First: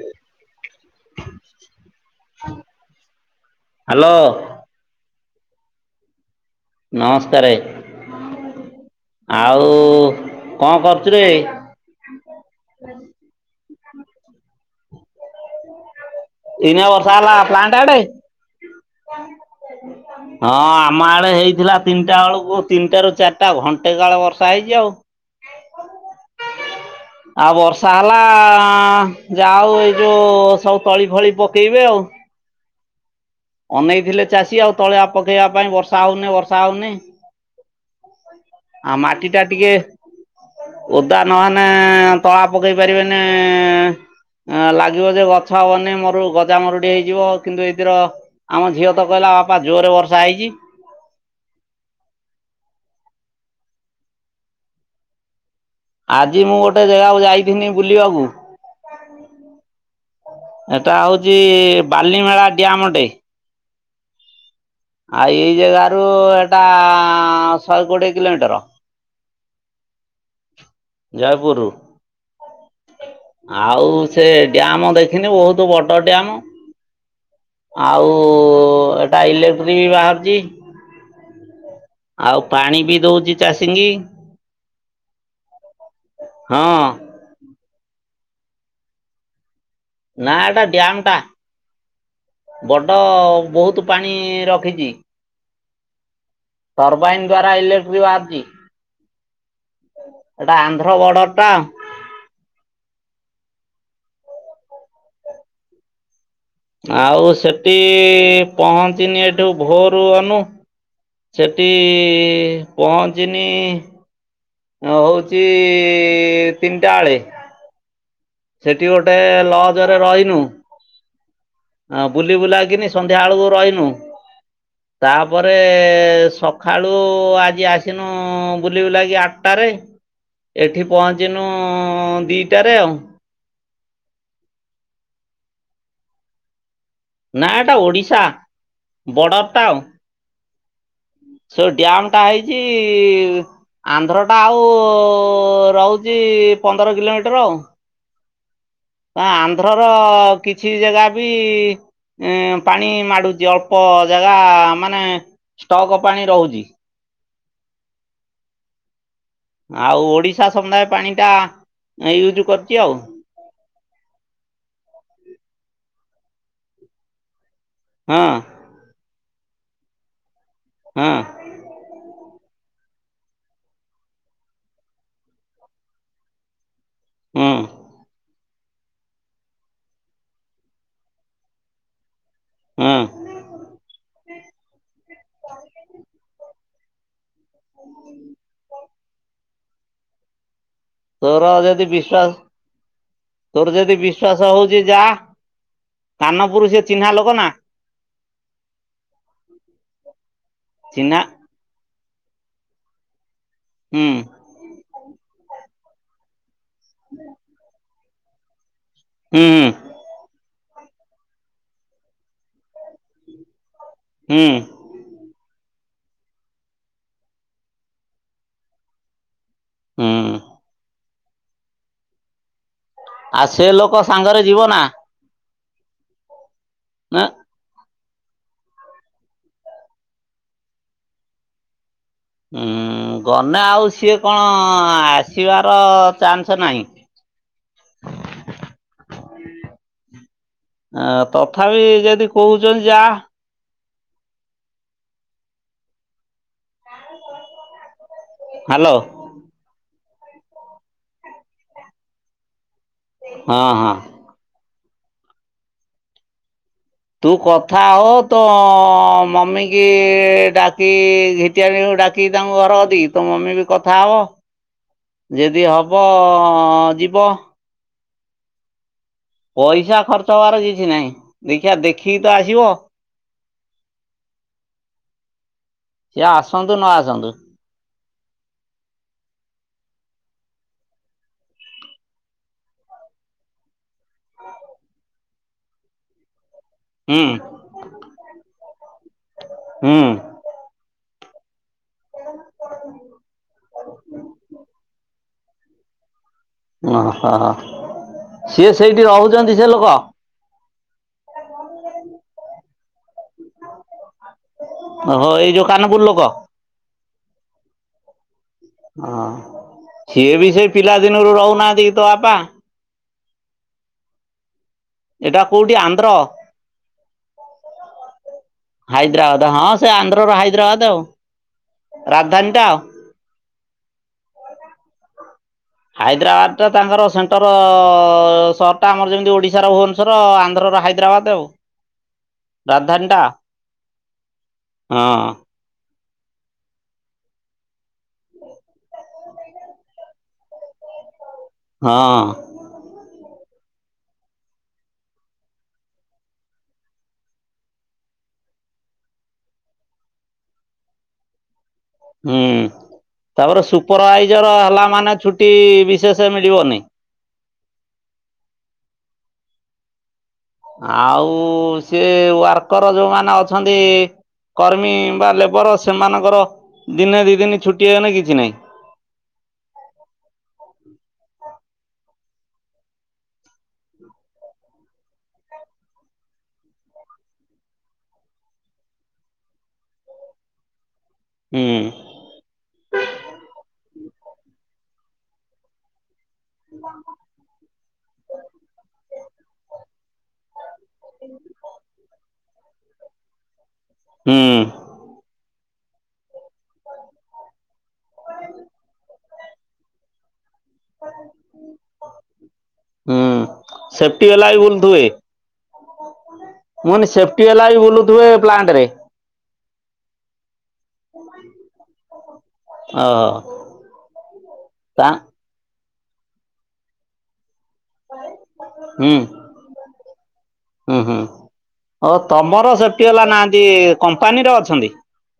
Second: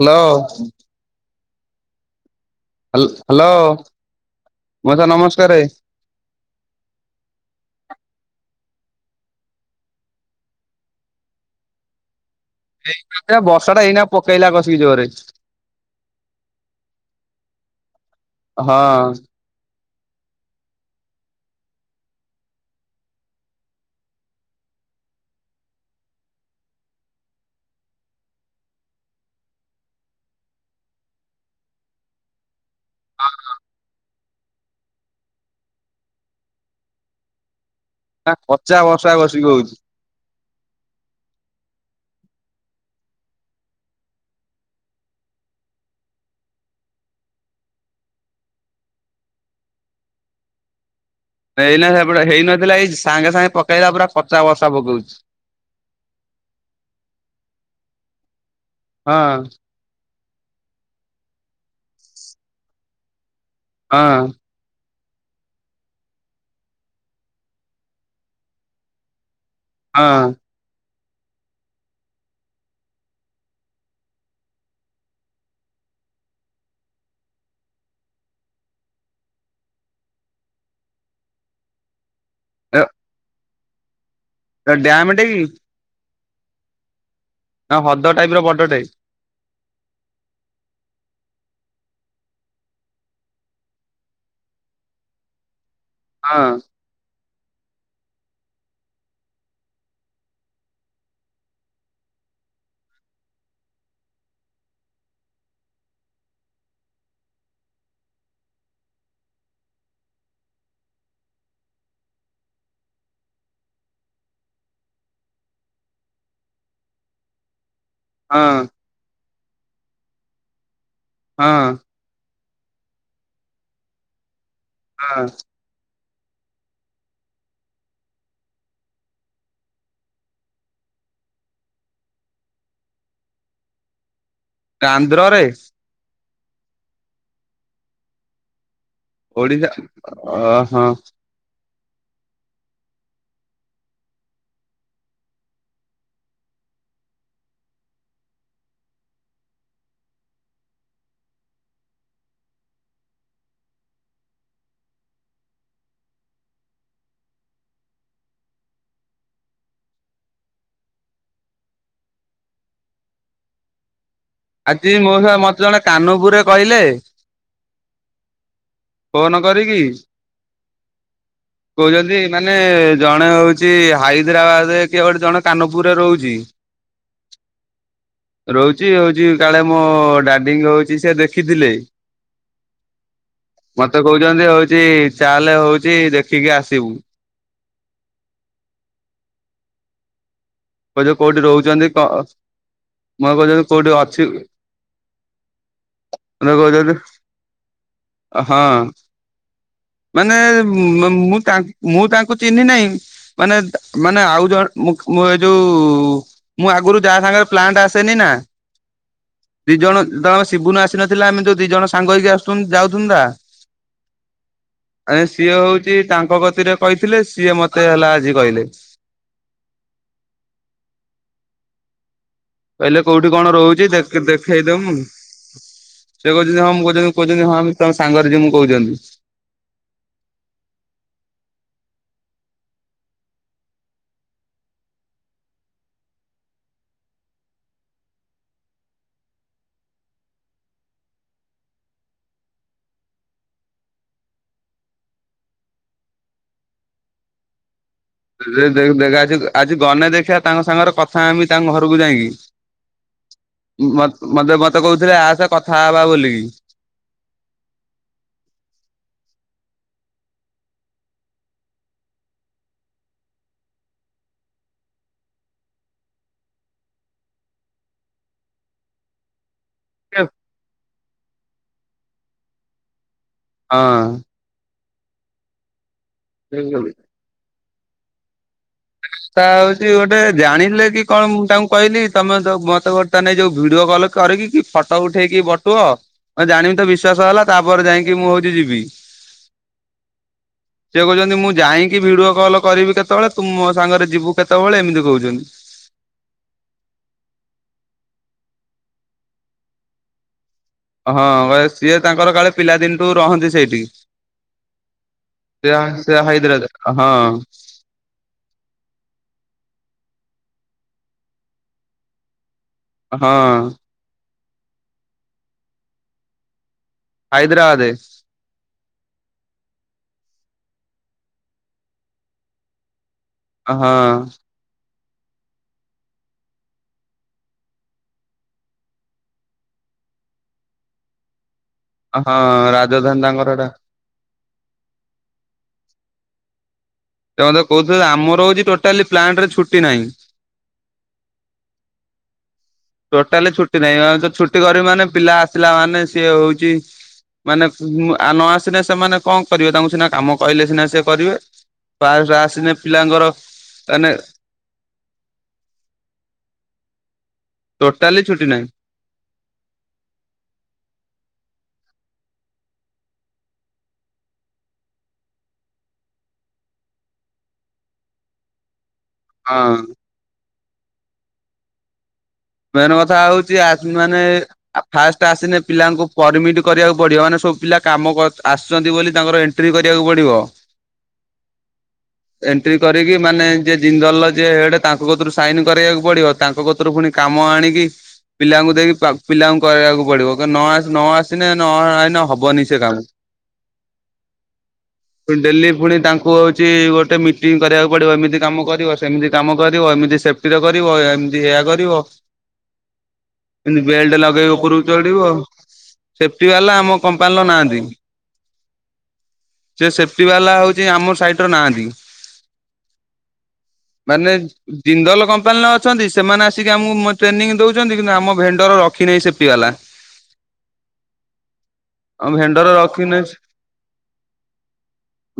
Hello. ହ [inaudible] hello ମଉସା ନମସ୍କାରେ। ନମସ୍କାରେ। ଆଉ କଣ କରୁଚୁ ରେ? ଏଇ ବର୍ଷ ଟା ଏଇନା ପକେଇଲା କସିକି ଜୋରରେ। ଏଇନା ବର୍ଷା ହେଲା ପ୍ଲାଣ୍ଟ ଆଡେ? ହଁ। [unintelligible] ହଁ ଆମ ଆଡେ ହେଇଥିଲା ତିନିଟା ବେଳକୁ ତିନିଟା ରୁ ଚାରିଟା ଘଣ୍ଟେ କାଳ ବର୍ଷା ହେଇଛି ଆଉ। ଆଉ ବର୍ଷା ହେଲା ଯାହୋଉ ଏଇ ଯୋଉ ସବୁ ତଳି ଫଳି ପକେଇବେ ଆଉ ଅନେଇଥିଲେ ଚାଷୀ ଆଉ ତଳିଆ ପକେଇବା ପାଇଁ ବର୍ଷା ହଉନି ବର୍ଷା ହଉନି ନା କଚା ଆ ବର୍ଷା ମାଟି କଷିକି ଟା ହଉଛି। ଟିକେ ଓଦା ନହେଲେ ତଳା ପକେଇ ପାରିବେନି ଲାଗିବ ଯେ ଗଛ ହବନି ମରୁ ଗଜା ମରୁଡି ହେଇଯିବ। କିନ୍ତୁ ଏଥିର ଆମ ଝିଅ ତ କହିଲା ବାପା ଜୋର ରେ ବର୍ଷା ହେଇଚି। ଏଇନାହେପଟେ ହେଇନଥିଲା ଏଇ ସାଙ୍ଗେ ସାଙ୍ଗେ ପକେଇଲା ପୁରା କଚା ବସା ପକଉଚି। ଆଜି ମୁଁ ଗୋଟେ ଜାଗାକୁ ଯାଇଥିନି ବୁଲିବାକୁ। ହଁ। ଏଟା ହଉଛି ବାଲିମେଳା ଡି୍ୟାାମଟେ ହଁ। ଆଉ ଏଇ ଜାଗାରୁୁ ଏଟା ଶହେ କୋଡିଏ କିଲୋମିଟର ହଁ। ଯାୟ ପୁରୁ ଆଉ ସେ ଡ଼୍ୟାମ ଦେଖିନି ବହୁତ ବଡ ଡ୍ୟାମ। ଆଉ ଏଟା ଇଲେକ୍ଟ୍ରିକ ବି ବାହାରୁିଛି। ଆଉ ପାଣି ବି ଦଉଛି ଚାଷୀ କି। ତ ଡ୍ୟାାମଟେ କି? ହଁ। ନା ହଦ ଟାଇପ ର ବଡ଼ଟେ। ନା ଏଟା ଡିୟାମ ଟା ବଡ ବହୁତ ପାଣି ରଖିଛି ହଁ। ଟର୍ରବାଇନ ଦ୍ଵାରା ଇଲେକ୍ଟ୍ରି ଭାରିଛି। ଏଟା ଆନ୍ଧ୍ର ବର୍ଡର ଟା ଆଉ ସେଠି ପହଞ୍ଚିନି ଏଠୁ ଭୋରୁ ଗନୁ ସେଠି ପହଞ୍ଚିନି ହ ହଉଛି ତିନିଟା ଳେ ହଁ। ଠି ଗୋଟେ ଲଜରେ ରହିନୁ ହଁ। ବୁଲି ବୁଲାକିନି ସନ୍ଧ୍ୟା ବେଳକୁ ରହିନୁ ହଁ ତାପରେ ସ ଖାଳୁ ଆଜି ଆସିନୁ ବୁଲିବୁ ଲା କି ଆଠଟାରେ। ଏଠି ପହଞ୍ଚିନୁ ଦୁଇଟାରେ ଆଉ ଆନ୍ଧ୍ରରେ? ନା ଏଟା ଓଡିଶା। ବର୍ଡର ଟା ଓଡିଶା ଆଉ ଅ ହଁ। ସେ ଡ୍ୟାମ୍ ଟା ହେଇଛି ଆନ୍ଧ୍ରଟା ଆଉ ରହୁଛି ପନ୍ଦର କିଲୋମିଟର ଆଉ ଆନ୍ଧ୍ର ର କିଛି ଜାଗା ବି ଏ ପାଣି ମାଡୁଚି ଅଳ୍ପ ଜାଗା ମାନେ ଷ୍ଟକ ପାଣି ରହୁଛି। ଆଉ ଓଡ଼ିଶା ସମୁଦାୟ ପାଣିଟା ୟୁଜ୍ କରିଛି ଆଉ ଆଜି ମଉସା ମତେ ଜଣେ କାନପୁରେ କହିଲେ ହଁ। ଫୋନ କରିକି ହଁ କହୁଛନ୍ତି ମାନେ ଜଣେ ହଉଛି ହାଇଦ୍ରାବାଦ ରେ କିଏ ଗଟେ ଜଣେ କାନପୁରରେ ରହୁଛି। ହୁଁ। ରହୁଛି ହଉଛି କାଳେ ମୋ ଡାଡିଙ୍କ ହଉଛି ସେ ଦେଖିଥିଲେ ହୁଁ ମତେ କହୁଛନ୍ତି ହଉଛି ଚାଲେ ହଉଛି ଦେଖିକି ଆସିବୁ। ଓୁ କହୁଛ କୋଉଠି ତୋର ଯଦି ରହୁଛନ୍ତି କ ବିଶ୍ଵାସ ମତେ କହୁଛନ୍ତି ତୋର କୋଉଠି ଯଦି ଅଛି। ବିଶ୍ଵାସ ହଉଛି ଯା କାନପୁର ସେ କହୁଛନ୍ତି ଚିହ୍ନା ଲୋକ ନା ହଁ। ମାନେ ଚିହ୍ନା ମୁଁ ତାଙ୍କ ମୁଁ ତାଙ୍କୁ ଚିହ୍ନି ନାହିଁ ମାନେ ହୁଁ। ମାନେ ଆଉ ମୁ ଜଣ ଏ ଯୋଉ ମୁଁ ଆଗରୁ ଯାହା ସାଙ୍ଗରେ ପ୍ଲାଣ୍ଟ ଆସେନି ନା ହୁଁ ଦି ଜଣ ଜଣ ଶିବୁନୁ ଆସି ନଥିଲା ଆମେ ଯୋଉ ଦି ଜଣ ସାଙ୍ଗ ହେଇକି ଆସୁ ଯାଉଛନ୍ତିତା। ହୁଁ ଆ ସିଏ ହଉଛି ତାଙ୍କ ଗତିରେ କହିଥିଲେ ସିଏ ମତେ ହେଲା ଆଜି କହିଲେ। ହଁ କହିଲେ କୋଉଠି ଆଉ କଣ ସେ ରହୁଛି ଦେ ଲୋକ ସାଙ୍ଗରେ ଯିବ ନା ଦେଖେଇଦମୁୁ। ସେ କହୁଛନ୍ତି ହଁ ମୁଁ କହୁଛନ୍ତି ଏଁ କହୁଛନ୍ତି ହଁ ତମ ସାଙ୍ଗରେ ଯିମୁ କହୁଛନ୍ତି। ହୁଁ ଗନେ ଆଉ ସିଏ କଣ ଆସିବାର ଚାନ୍ସ ନାହିଁ। ଆ ତଥାପି ଯଦି କହୁଛନ୍ତି ଯା। ହ୍ୟାଲୋ ଦେଖା ଆଜି ଗନେ ଦେଖିବା ତାଙ୍କ ସାଙ୍ଗରେ କଥା ହେମି ତାଙ୍କ ଘରକୁ ଯାଇକି। ହଁ ହଁ ମ ମତେ ମତେ କହୁଥିଲେ ଆସେ କଥା ହବା ବୋଲିକି। ତୁ କଥାହ ତ ମମିକି ଡାକି ଡାକି ତାଙ୍କ ଘରଦିକି ତୋ ମମି ବି କଥା ହବ। ଯଦି ହବ ଯିବ। ପଇସା ହଁ। ଖର୍ଚ୍ଚ ହବାର କିଛି ନାହିଁ ଦେଖିବା ଦେଖିକି ତ ଆସିବ। ହଁ ସିଏ ଆସନ୍ତୁ ନ ଆସନ୍ତୁ। ତା ହଉଛି ଗୋଟେ ଜାଣିଲେ କି କଣ ମୁ ତାଙ୍କୁ କହିଲି ତମେ ମତେ ଗୋଟେ ବର୍ତ୍ତମାନେ ଯୋଉ ଭିଡିଓ କଲ କରିକି କି ଫଟୋ ଉଠେଇକି ବଟୁଅ ମୁଁ ଜାଣିବି ତ ହୁଁ ବିଶ୍ଵାସ ହେଲା ତାପରେ ଯାଇକି ମୁଁ ହଉଛି ଯିବି। ହୁଁ। ସିଏ କହୁଛନ୍ତି ମୁଁ ଯାଇକି ଭିଡିଓ କଲ କରିବି କେତେବେଳେ ତୁ ମୋ ସାଙ୍ଗରେ ଯିବୁ କେତେବେଳେ ଏମିତି କ କହୁଛନ୍ତି। ଓହ ସିଏ ସେଇଠି ରହୁଛନ୍ତି ସେ ଲୋକ। ହଁ ବା ସିଏ ତାଙ୍କର କାଳେ ପିଲାଦିନଠୁ ରହନ୍ତି ସେଇଠି। ଓହୋ ଏଇ ଯୋଉ ସେ କାନପୁର ସେ ଲୋକ। ହାଇଦ୍ରାବାଦ ରେ ହଁ ହଁ ସିଏ ବି ସେ ପିଲାଦିନରୁ ରହୁନାହାନ୍ତି ତୋ ବାପା ହଁ ଏଇଟା କୋଉଠି ଆନ୍ଧ୍ର? ହାଇଦ୍ରାବାଦେ। ହାଇଦ୍ରାବାଦ ହଁ ସେ ଆନ୍ଧ୍ରର ହାଇଦ୍ରାବାଦ ଆଉ ରାଜଧାନୀ ଟା ଆଉ। ହଁ ହାଇଦ୍ରାବାଦ ଟା ତାଙ୍କର ସେଣ୍ଟର ସହର ଟା ଆମର ଯେମିତି ଓଡ଼ିଶା ର ଭୁବନ ର ଆନ୍ଧ୍ରର ହାଇଦ୍ରାବାଦ ଆଉ। ହଁ ରାଜଧାନୀ ତାଙ୍କର ହେଇଟା। ହଁ [unintelligible] କହୁଥିଲେ ଆମର ହଉଛି ଟୋଟାଲି ପ୍ଲାଣ୍ଟରେ ଛୁଟି ନାହିଁ। ହଁ ଟୋଟାଲି ଛୁଟି ନାହିଁ ମେ ତ ଛୁଟି କରିବି ମାନେ ପିଲା ଆସିଲା ମାନେ ସିଏ ହଉଛି ମାନେ ଆ ନ ଆସିନେ ସେମାନେ କଣ କରିବେ ତାଙ୍କୁ ସିନା କାମ କହିଲେ ସିନା ସିଏ କରିବେ। ଫାଷ୍ଟ ହୁଁ ଆସିଲେ ପିଲାଙ୍କର ତାପରେ ମାନେ ସୁପରଭାଇଜର ହେଲା ମାନେ ଛୁଟି ବିଶେଷ ମିଳିବନି। ଟୋଟାଲି ଛୁଟି ନାହିଁ। ଆଉ ଉ ସିଏ ୱାର୍କର ଯୋଉମାନେ ଅଛନ୍ତି। କର୍ମୀ ବା ଲେବର ସେମାନଙ୍କର ଦିନେ ଦି ଦିନ ଛୁଟି ହେଲେ କିଛି ନାହିଁ। ହଁ। ମେନ୍ କଥା ହଉଚି ଆଜି ମାନେ ଫାଷ୍ଟ ଆସିନେ ପିଲାଙ୍କୁ ପରମିଟ କରିବାକୁ ପଡିବ ମାନେ ସବୁ ପିଲା କାମ ଆସୁଛନ୍ତି ବୋଲି ତାଙ୍କର ଏଣ୍ଟ ଏଣ୍ଟ୍ରି କରିବାକୁ ପଡିବ। ହୁଁ। ଏଣ୍ଟ୍ରି କରିକି ମାନେ ଯିଏ ଜିନ୍ଦଲ ଯିଏ ହେଡ ତାଙ୍କ କତୁରୁ ସାଇନ କରେଇବାକୁ ପଡିବ। ତାଙ୍କ କତୁରୁ ପୁଣି କାମ ଆଣିକି ପିଲାଙ୍କୁ ଦେବି ପା ପିଲାଙ୍କୁ କହିବାକୁ ପଡିବ ନ ଆସ ନ ଆସିନେ ନ ଆଇନେ ହବନି ସେ କାମ। ହୁଁ। ପୁଣି ଡେଲି ପୁଣି ତାଙ୍କୁ ହଉଛି ଗୋଟେ ମିଟିଂ କରିବାକୁ ପଡିବ ଏମିତି କାମ କରିବ ସେ ଏମିତି କାମ କରିବ ଏମିତି ସେଫ୍ଟିର କରିବ ଏମିତି ଏୟା କରିବ। ହୁଁ ଏମିତି ବେଲ୍ଟ ସେଫ୍ଟି ବାଲା ଲଗେଇକି ବି ଉପର କୁ ବୁଲୁଥିବେ। ଚଢିବ। ମୁଁ ସେଫ୍ଟି ବାଲା ଆମ କମ୍ପାନୀ ଲ ନା ଏମ୍ପଲାଇ ବୁଲୁଥିବେ ପ୍ଲାଣ୍ଟ ରେ। ସେ ସେଫ୍ଟି ବାଲା ହଉଚି ଆମ ସାଇଟ ରେ ନାହାନ୍ତି। ହ। ମାନେ ଜିନ୍ଦଲ କମ୍ପାନୀଲେ ଅଛନ୍ତି ସେମାନେ ଆସିକି ଆମକୁ ମୋ ଟ୍ରେନିଂ ଦଉଚନ୍ତି କିନ୍ତୁ ଆମ ଭେଣ୍ଡର ରଖି ହୁଁ ନାଇଁ ସେପ୍ଟି ବାଲା। ହୁଁ ହୁଁ ଓ ଆମ ଭେଣ୍ଡର ତମର ସେଫ୍ଟି ବାଲା ରଖିନାହିଁ। ନାହାନ୍ତି କମ୍ପାନୀରେ ଅଛନ୍ତି।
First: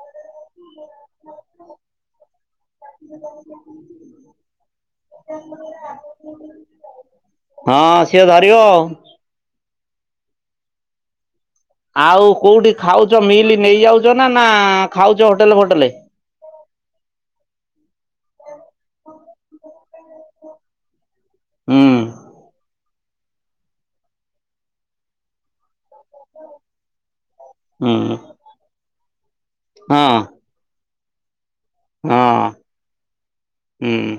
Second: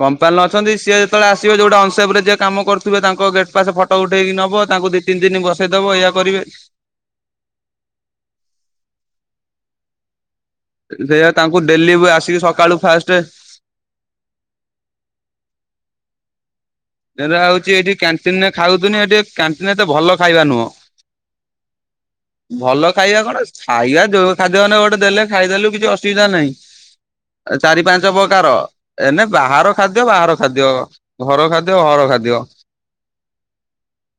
କମ୍ପାନୀ ଲେ ଅଛନ୍ତି ସିଏ ଯେତେବେଳେ ଆସିବେ ଯୋଉଠୀ ଅନସେପ ରେ ଯିଏ କାମ କରୁ ଥିବେ ତାଙ୍କ ଗେଟ ପାସେ ଫଟୋ ଉଠେଇକି ନବ ତାଙ୍କୁ ଦି ତିନି ଦିନ ବସେଇଦବ ଏୟା କରିବେ। ହଁ ସିଏ ଧରିବ। ସେୟା ତାଙ୍କୁ ଡେଲି ଆଉ ଆସିକି କୋଉଠି ସକାଳୁ ଫାଷ୍ଟେ ଖାଉଛ ମିଲ୍ ନେଇଯାଉ ଛ ନା ନା ଖାଉଛ ହୋଟେଲେ ଫୋଟେଲେରେ। ଏରା ହଉଛି ଏଠି କ୍ୟାଣ୍ଟିନରେ ଖାଉଚନ୍ତି ଏଠି କ୍ୟାଣ୍ଟିନ ଏତେ ଭଲ ଖାଇବା ନୁହଁ। ହୁଁ। ଭଲ ଖାଇବା କଣ ଖାଇବା ଯୋଉ ଖାଦ୍ୟ ହେନେ ଗୋଟେ ଦେଲେ ଖାଇଦେଲୁ କି କିଛି ଅସୁବିଧା ନାହିଁ ଚାରି ହୁଁ ପାଞ୍ଚ ପ୍ରକାର ଏନେ ବାହାର ଖାଦ୍ୟ ହଁ ବାହାର ଖାଦ୍ୟ ଘର ଖାଦ୍ୟ ଘର ଖାଦ୍ୟ। ହଁ। ହୁଁ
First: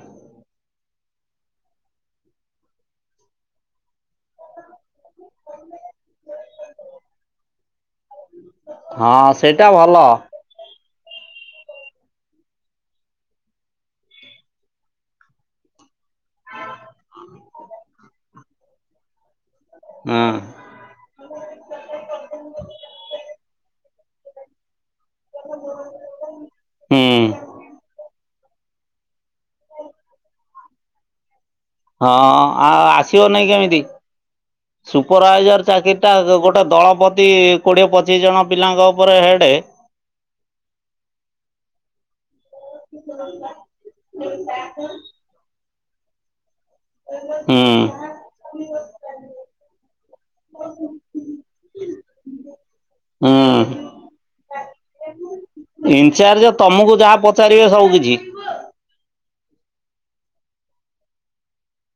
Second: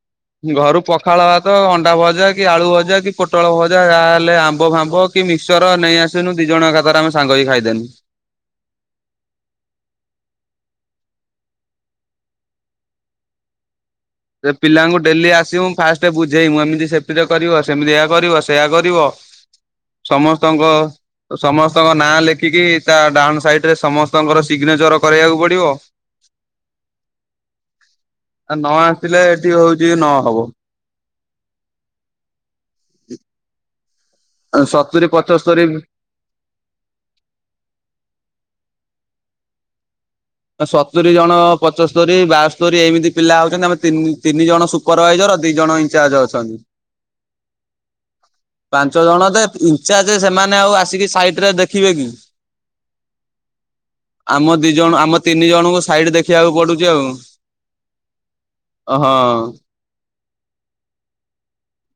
ଘରୁ ପଖାଳ ଭାତ ଅଣ୍ଡା ଭଜା କି ଆଳୁ ଭଜା କି ପୋଟଳ ଭଜା ଯାହାହେଲେ ଆମ୍ବ ଫାମ୍ବ। କି ମିକ୍ସଚର ନେଇ ଆସିନୁ ଦି ଜଣ ଏକାଥରେ ଆମେ ସାଙ୍ଗ ହେଇକି ଖାଇଦେନୁ। ହଁ ସେଇଟା ଭଲ। ସେ ପିଲାଙ୍କୁ ଡେଲି ଆସିବୁ ମୁଁ ଫାଷ୍ଟ ବୁଝେଇବୁ ଏମିତି ସେପ୍ଟି ରେ କରିବ ସେମିତି ଏୟା କରିବ ସେୟଆ କରିବ। [unintelligible] ସମସ୍ତଙ୍କ ସମସ୍ତଙ୍କ ନାଁ ଲେଖିକି ତା ଡାହାଣ ସାଇଟ ରେ ସମସ୍ତଙ୍କର ସିଗ୍ନେଚର କରିବାକୁ ପଡିବ। ହୁଁ ଆ ନଆ ଥିଲେ ଏଠି ହଉଛି ନହବ। ହଁ ଆଉ ଆସିବ ନାଇଁ କେମିତି ସତୁରି ପଚସ୍ତରୀ ସୁପରଭାଇଜର ଚାକିରି ଟା ଗୋଟେ ଦଳ ପତି କୋଡ଼ିଏ ପଚିଶ ଜଣ ପିଲାଙ୍କ ଉପରେ ହେଡ଼େ। ସତୁରୀ ଜଣ ପଚୋସ୍ତରୀ ବାସ୍ତରୀ ଏମିତି ପିଲା ଆଉ ଚନ୍ତି ଆମେ ତିନି ତିନି ଜଣ ସୁପ ସୁପର ଭାଇଜର ଦି ଜଣ ଇନଚାର୍ଜ ଅଛନ୍ତି। ହୁଁ। ପାଞ୍ଚ ଜଣ ଯେ ଇନଚାର୍ଜ ସେମାନେ ଆଉ ଆସିକି ସାଇଟରେ ଦେଖିବେ କି? ହୁଁ ଆମ ଦି ଜଣ ଆମ ତିନି ଜଣଙ୍କୁ ସାଇଡ ଇନଚାର୍ଜ ଦେଖିବାକୁ ପଡୁଚି ତମକୁ ଆଉ। ଯାହା ପଚାରିବେ ସବୁ କିଛି ଅ ହ।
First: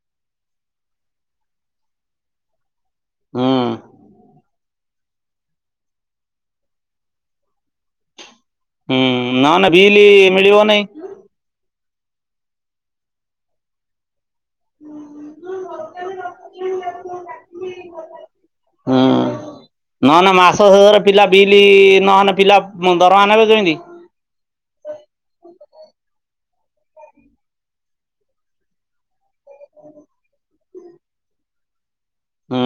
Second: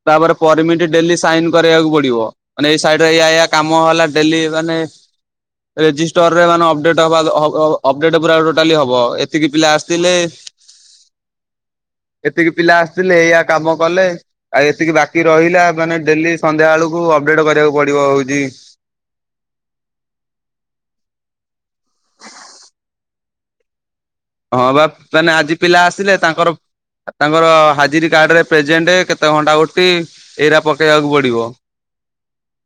ତାପରେ ପରମିଟି ଡେଲି ସାଇନ୍ କରେଇଆକୁ ପଡି଼ବ ମାନେ ଏ ସାଇଡ୍ ରେ ଏୟା ଏୟା ହୁଁ କାମ ହେଲା। ଡେଲି ମାନେ ରେଜିଷ୍ଟର୍ରେ ମାନେ ଅପଡେଟ୍ ହବା ହବ୍ ହବ୍ ଅପଡେଟ୍ ପୁରା ଟୋଟାଲି ହବ ହୁଁ ଏତିକି ନହେଲେ ପିଲା ବିଲ୍ ଆସଥିଲେ। ମିଳିବ ନାଇଁ ଏତିକି ପିଲା ଆସଥିଲେ ଏଇୟା କାମ କଲେ। ଆ ଏତିକି ବାକି ରଇଲା ମାନେ ଡେଲି ସନ୍ଧ୍ୟା ବେଳକୁ ଅପଡେଟ୍ କରିଆକୁ ପଡ଼ିବ ଉଦି ହୁଁ। ନଏନେ ମାସ ଶେଷରେ ପିଲା ବିଲି ନହେନେ ପିଲା ମ ଦରମା ନେବେ କେମିତି? ହଁ ବା ପେନେ ଆଜି ପିଲା ଆସିଲେ ତାଙ୍କର ତାଙ୍କର ହାଜିରି କାର୍ଡ ରେ ପ୍ରେଜେଣ୍ଡେ କେତ୍ ତେ ଘଣ୍ଟା ଡ୍ୟୁଟି ଏଇରା ପକେଇବାକୁ ପଡ଼ିବ। ହୁଁ।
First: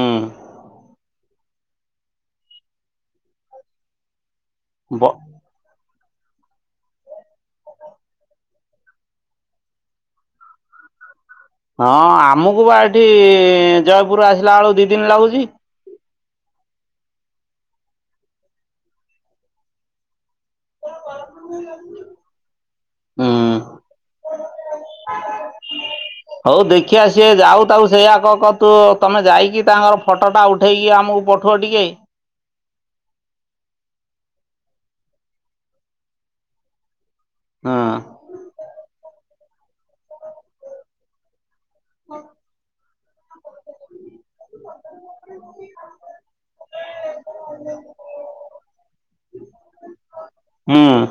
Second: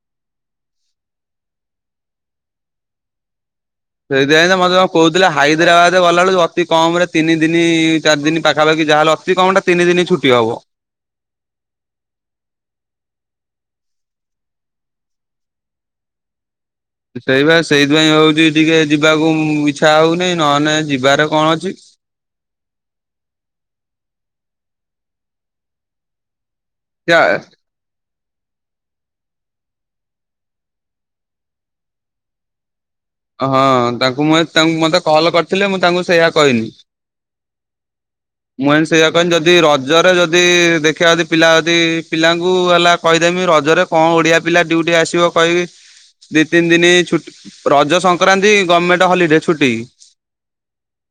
ସେଇଦିପାଇଁ ତ ମଦ୍ ମା ବ କଉଥିଲା। ହାଇଦ୍ରାବାଦ୍ ଏ ଗଲା ବେଳୁ ଅତି କମ୍ ରେ ତିନି ଦିନି ଚାର୍ ଦିନ୍ ପାଖାପାଖି ଯାହେଲେ ଅତି କମ୍ଟା ତିନି ଦିନି ଛୁଟି ହବ୍। ହଁ ଆମକୁ ବା ଏଠି ଜୟପୁର୍ ରୁ ଆସିଲା ବେଳକୁ ଦି ଦିନ୍ ଲାଗୁଛି। ସେଇବା ସେଇତି ପାଇଁ ହଉଚି ଟିକେ ଯିବାକୁ ଉଁ ଇଚ୍ଛା ଅଉନେଇ ନଏଲ୍ ନେଇ ଯିବାର କଣ ଅଛି। ହଉ ଦେଖିଆ ସିଏ ଯାଉ। ତାଉ ସେୟା କହ ତୁ ତମେ ଯାଇକି ତାଙ୍କର ଫଟଟା ଉଠେଇକି ଆମକୁ ପଠା ଟିକେ। ହଁ ତାଙ୍କୁ ମୁଁ ଏ ତାଙ୍କୁ ମତେ କଲ୍ କରିଥିଲେ ମୁଁ ତାଙ୍କୁ ସେୟା କଇଲି। ହଁ। ମୁଁ ଏନ୍ ସେୟା କଇନି ଯଦି ରଜରେ ଯଦି ଦେଖିଆ ଯଦି ପିଲା ୟଦି ପିଲାଙ୍କୁ ଏଲା କଇଦେମି ରଜରେ କଁ ଓଡ଼ିଆ ପିଲା ଡ୍ୟୁଟି ଆସିବ କଇବି। ଦି ତିନ୍ ଦିନି ଛୁଟ୍ ରଜ ସଂକ୍ରାନ୍ତି ଗମେଣ୍ଟ ହଲିଡେ ଛୁଟି।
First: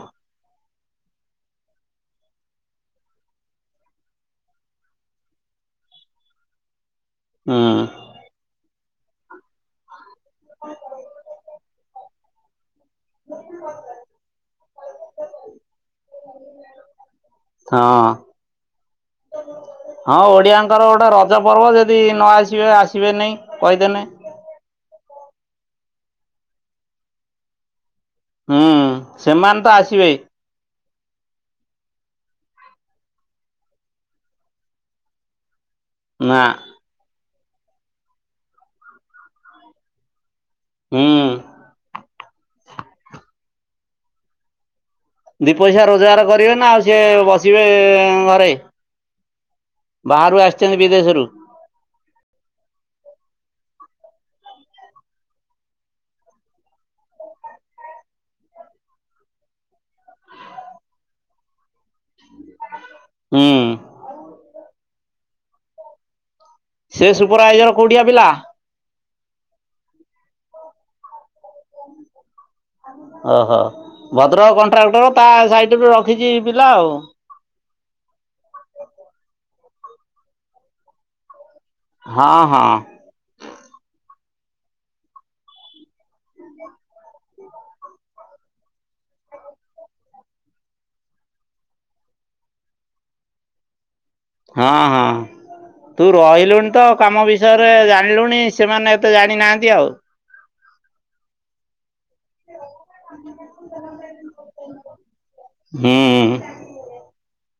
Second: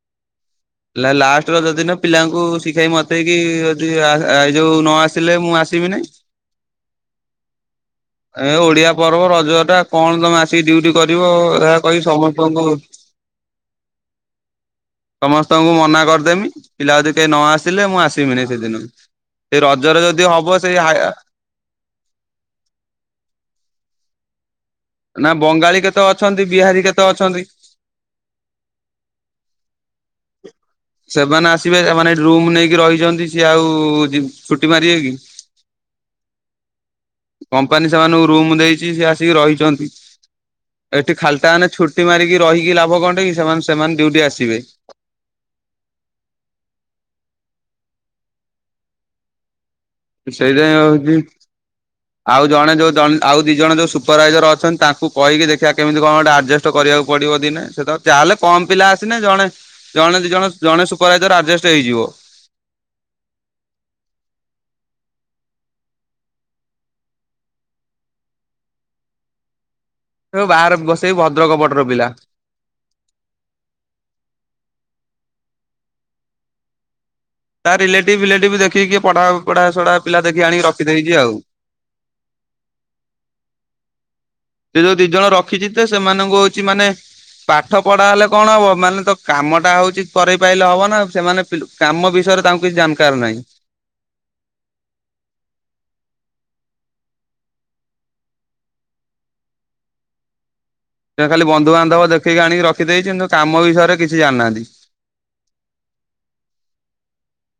[inaudible] ଲା ଲାଷ୍ଟ ରଜ ଦିିନ ପିଲାଙ୍କୁ ଶିଖେଇ ମତେଇକି ୟଦି ଆସ୍ ଆ ଏ ଯୋଉ ନ ଆସିଲେ ମୁଁ ଆସ୍ ବି ନାଇଁ। ହୁଁ। ଏଁ ଓଡ଼ିଆ ପର୍ବ ରଜ ଟା କଣ ତମେ ଆସିକି ଡ୍ୟୁଟି କରିବ ରା କହିବି ସମସ୍ତଙ୍କୁ [inaudible] ସମସ୍ତଙ୍କୁ ମନା କରିଦେମି ପିଲା ୟଦି କେ ନ ଆସିଲେ ମୁଁ ହଁ। ଆସିମିନି ସେଦିନ। ଏ ରଜରେ ଯଦି ହବ ସେଇ ହାୟା ଜ ପର୍ବ ଯଦି ନ ଆସିବେ ଆସିବେ ନାଇ କଇଦେନି। ନାଁ ବଙ୍ଗାଳୀ କେତେ ଅଛନ୍ତି ବିହାରୀ କେତେ ଅଛନ୍ତି? ହୁଁ ସେମାନ୍ ତ ଆସିବେ। ସେମାନେ ଆସିବେ ଏମାନେ ଏଟି ରୁମ୍ ନେଇକି ରଇଜନ୍ତି ସିଏ ଆଉ ଜିଏ ଛୁଟି ମାରିବେ କି? ନାଁ କମ୍ପାନୀ ସେମାନଙ୍କୁ ରୁମ୍ ଦେଇଚି ସେ ଆସିକି ରହିଛନ୍ତି। ହୁଁ। ଏଠି ଖାଲ୍ଟା ମାନେ ଛୁଟି ମାରିକି ରହିକି ଲାଭ କଁଟା କି ସେମାନେ ସେମାନେ ଡ୍ୟୁଟି ଆସିବେ। ଦି ପଇସା ରୋଜ୍ଗାର୍ କରିବେ ନା ଆଉ ସିଏ ବସିବେ ଏ ଘରେ। ବାହାରୁ ସେଇଥିପାଇଁ ଆସିଛନ୍ତି ବିଦେଶ୍ ହଉଛି ରୁ। ଆଉ ଜଣେ ଯୋଉ ଯନ୍ ଆଉ ଦି ଜଣ ଯୋଉ ସୁପର୍ବାଇଜର୍ ଅଛନ୍ ତାଙ୍କୁ କଇକି ଦେଖିଆ କେମ୍ତି କଁ ଗୋଟେ ଆର୍ଜେଷ୍ଟ୍ ଚ କରିଆକୁ ପଡ଼ିବ ଦିନେ ସେତ ଚାଲେ କମ୍ ପିଲା ଆସିନେ ଜଣେ ଜଣେ ଦି ଜଣ, ଜଣେ ସୁପର୍ରାଇଜର୍ ଆର୍ଜେଷ୍ଟ୍ ହେଇଯିବ। ଉଁ। ସେ ସୁପର୍ବାଇଜର କୋଉଟିଆ ପିଲା। ଏଓ ବାଆରକୁ ବସେଇ ଭଦ୍ରକ ପଟର ପିଲା। ଅହ। ବଦ୍ରକ କଣ୍ଟ୍ରାକ୍ଟର ତା ସାଇଟ୍ ରୁ ରଖିଚି ପିଲା ଆଉ। ତା ରିଲେଟିବ୍ ପିଲେଟିବ୍ ଦେଖି କିଏ ପଢ଼ାପଢ଼ା ସଢ଼ା ପିଲା ଦେଖି ଆଣିକି ରଖିଦେଇଚି ଆଉ। ହଁ ହଁ। ସେ ଯୋଉ ଦି ଜଣ ରଖିଚି ତ ସେମାନଙ୍କୁ ହଉଚି ମାନେ ପାଠ ପଢା ହେଲେ କଣ ହବ ମାନେ ତ କାମ ଟା ହଉଛି କରେଇ ପାଇଲେ ହବ ନା। ସେମାନେ ପି କାମ ବିଷୟରେ ତାଙ୍କୁ କିଛି ଜାନ୍ କାର ନାହିଁ। ହଁ ହଁ। ତୁ ରହିଲୁଣି ତ କାମ ବିଷୟରେ ଜାଣିଲୁଣି, ସେମାନେ ଏତେ ଜାଣିନାହାନ୍ତି ଆଉ। ସେ ଖାଲି ବନ୍ଧୁବାନ୍ଧବ ଦେଖିକି ଆଣିକି ରଖିଦେଇଛି କିନ୍ତୁ କାମ ବିଷୟରେ କିଛି ଜାଣିନାହାନ୍ତି। ହୁଁ।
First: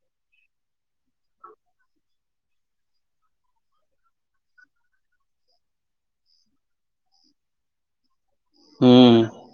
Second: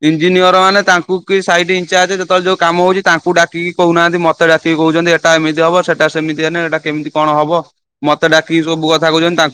ଇଞ୍ଜିନିୟର ମାନେ ତାଙ୍କୁ କିଛି ସାଇ୍ଟ୍ ଇନ୍ ଚାର୍ଜ ଯେତେବେଳେ ଯୋଉ କାମ ହଉଛି ତାଙ୍କୁ ଡାକିକି କହୁନାହାନ୍ତି ମତେ ମତେ ଡାକିକି କହୁଛନ୍ତି ଏଟା ଏମିତି ହବ, ସେଟା ସେମିତି ହେଲେ ଏଟା କେମିତି କଣ ହବ? ମତେ ଡାକି ସବୁ କଥା ହୁଁ। କହୁଛନ୍ତି। ତାଙ୍କୁ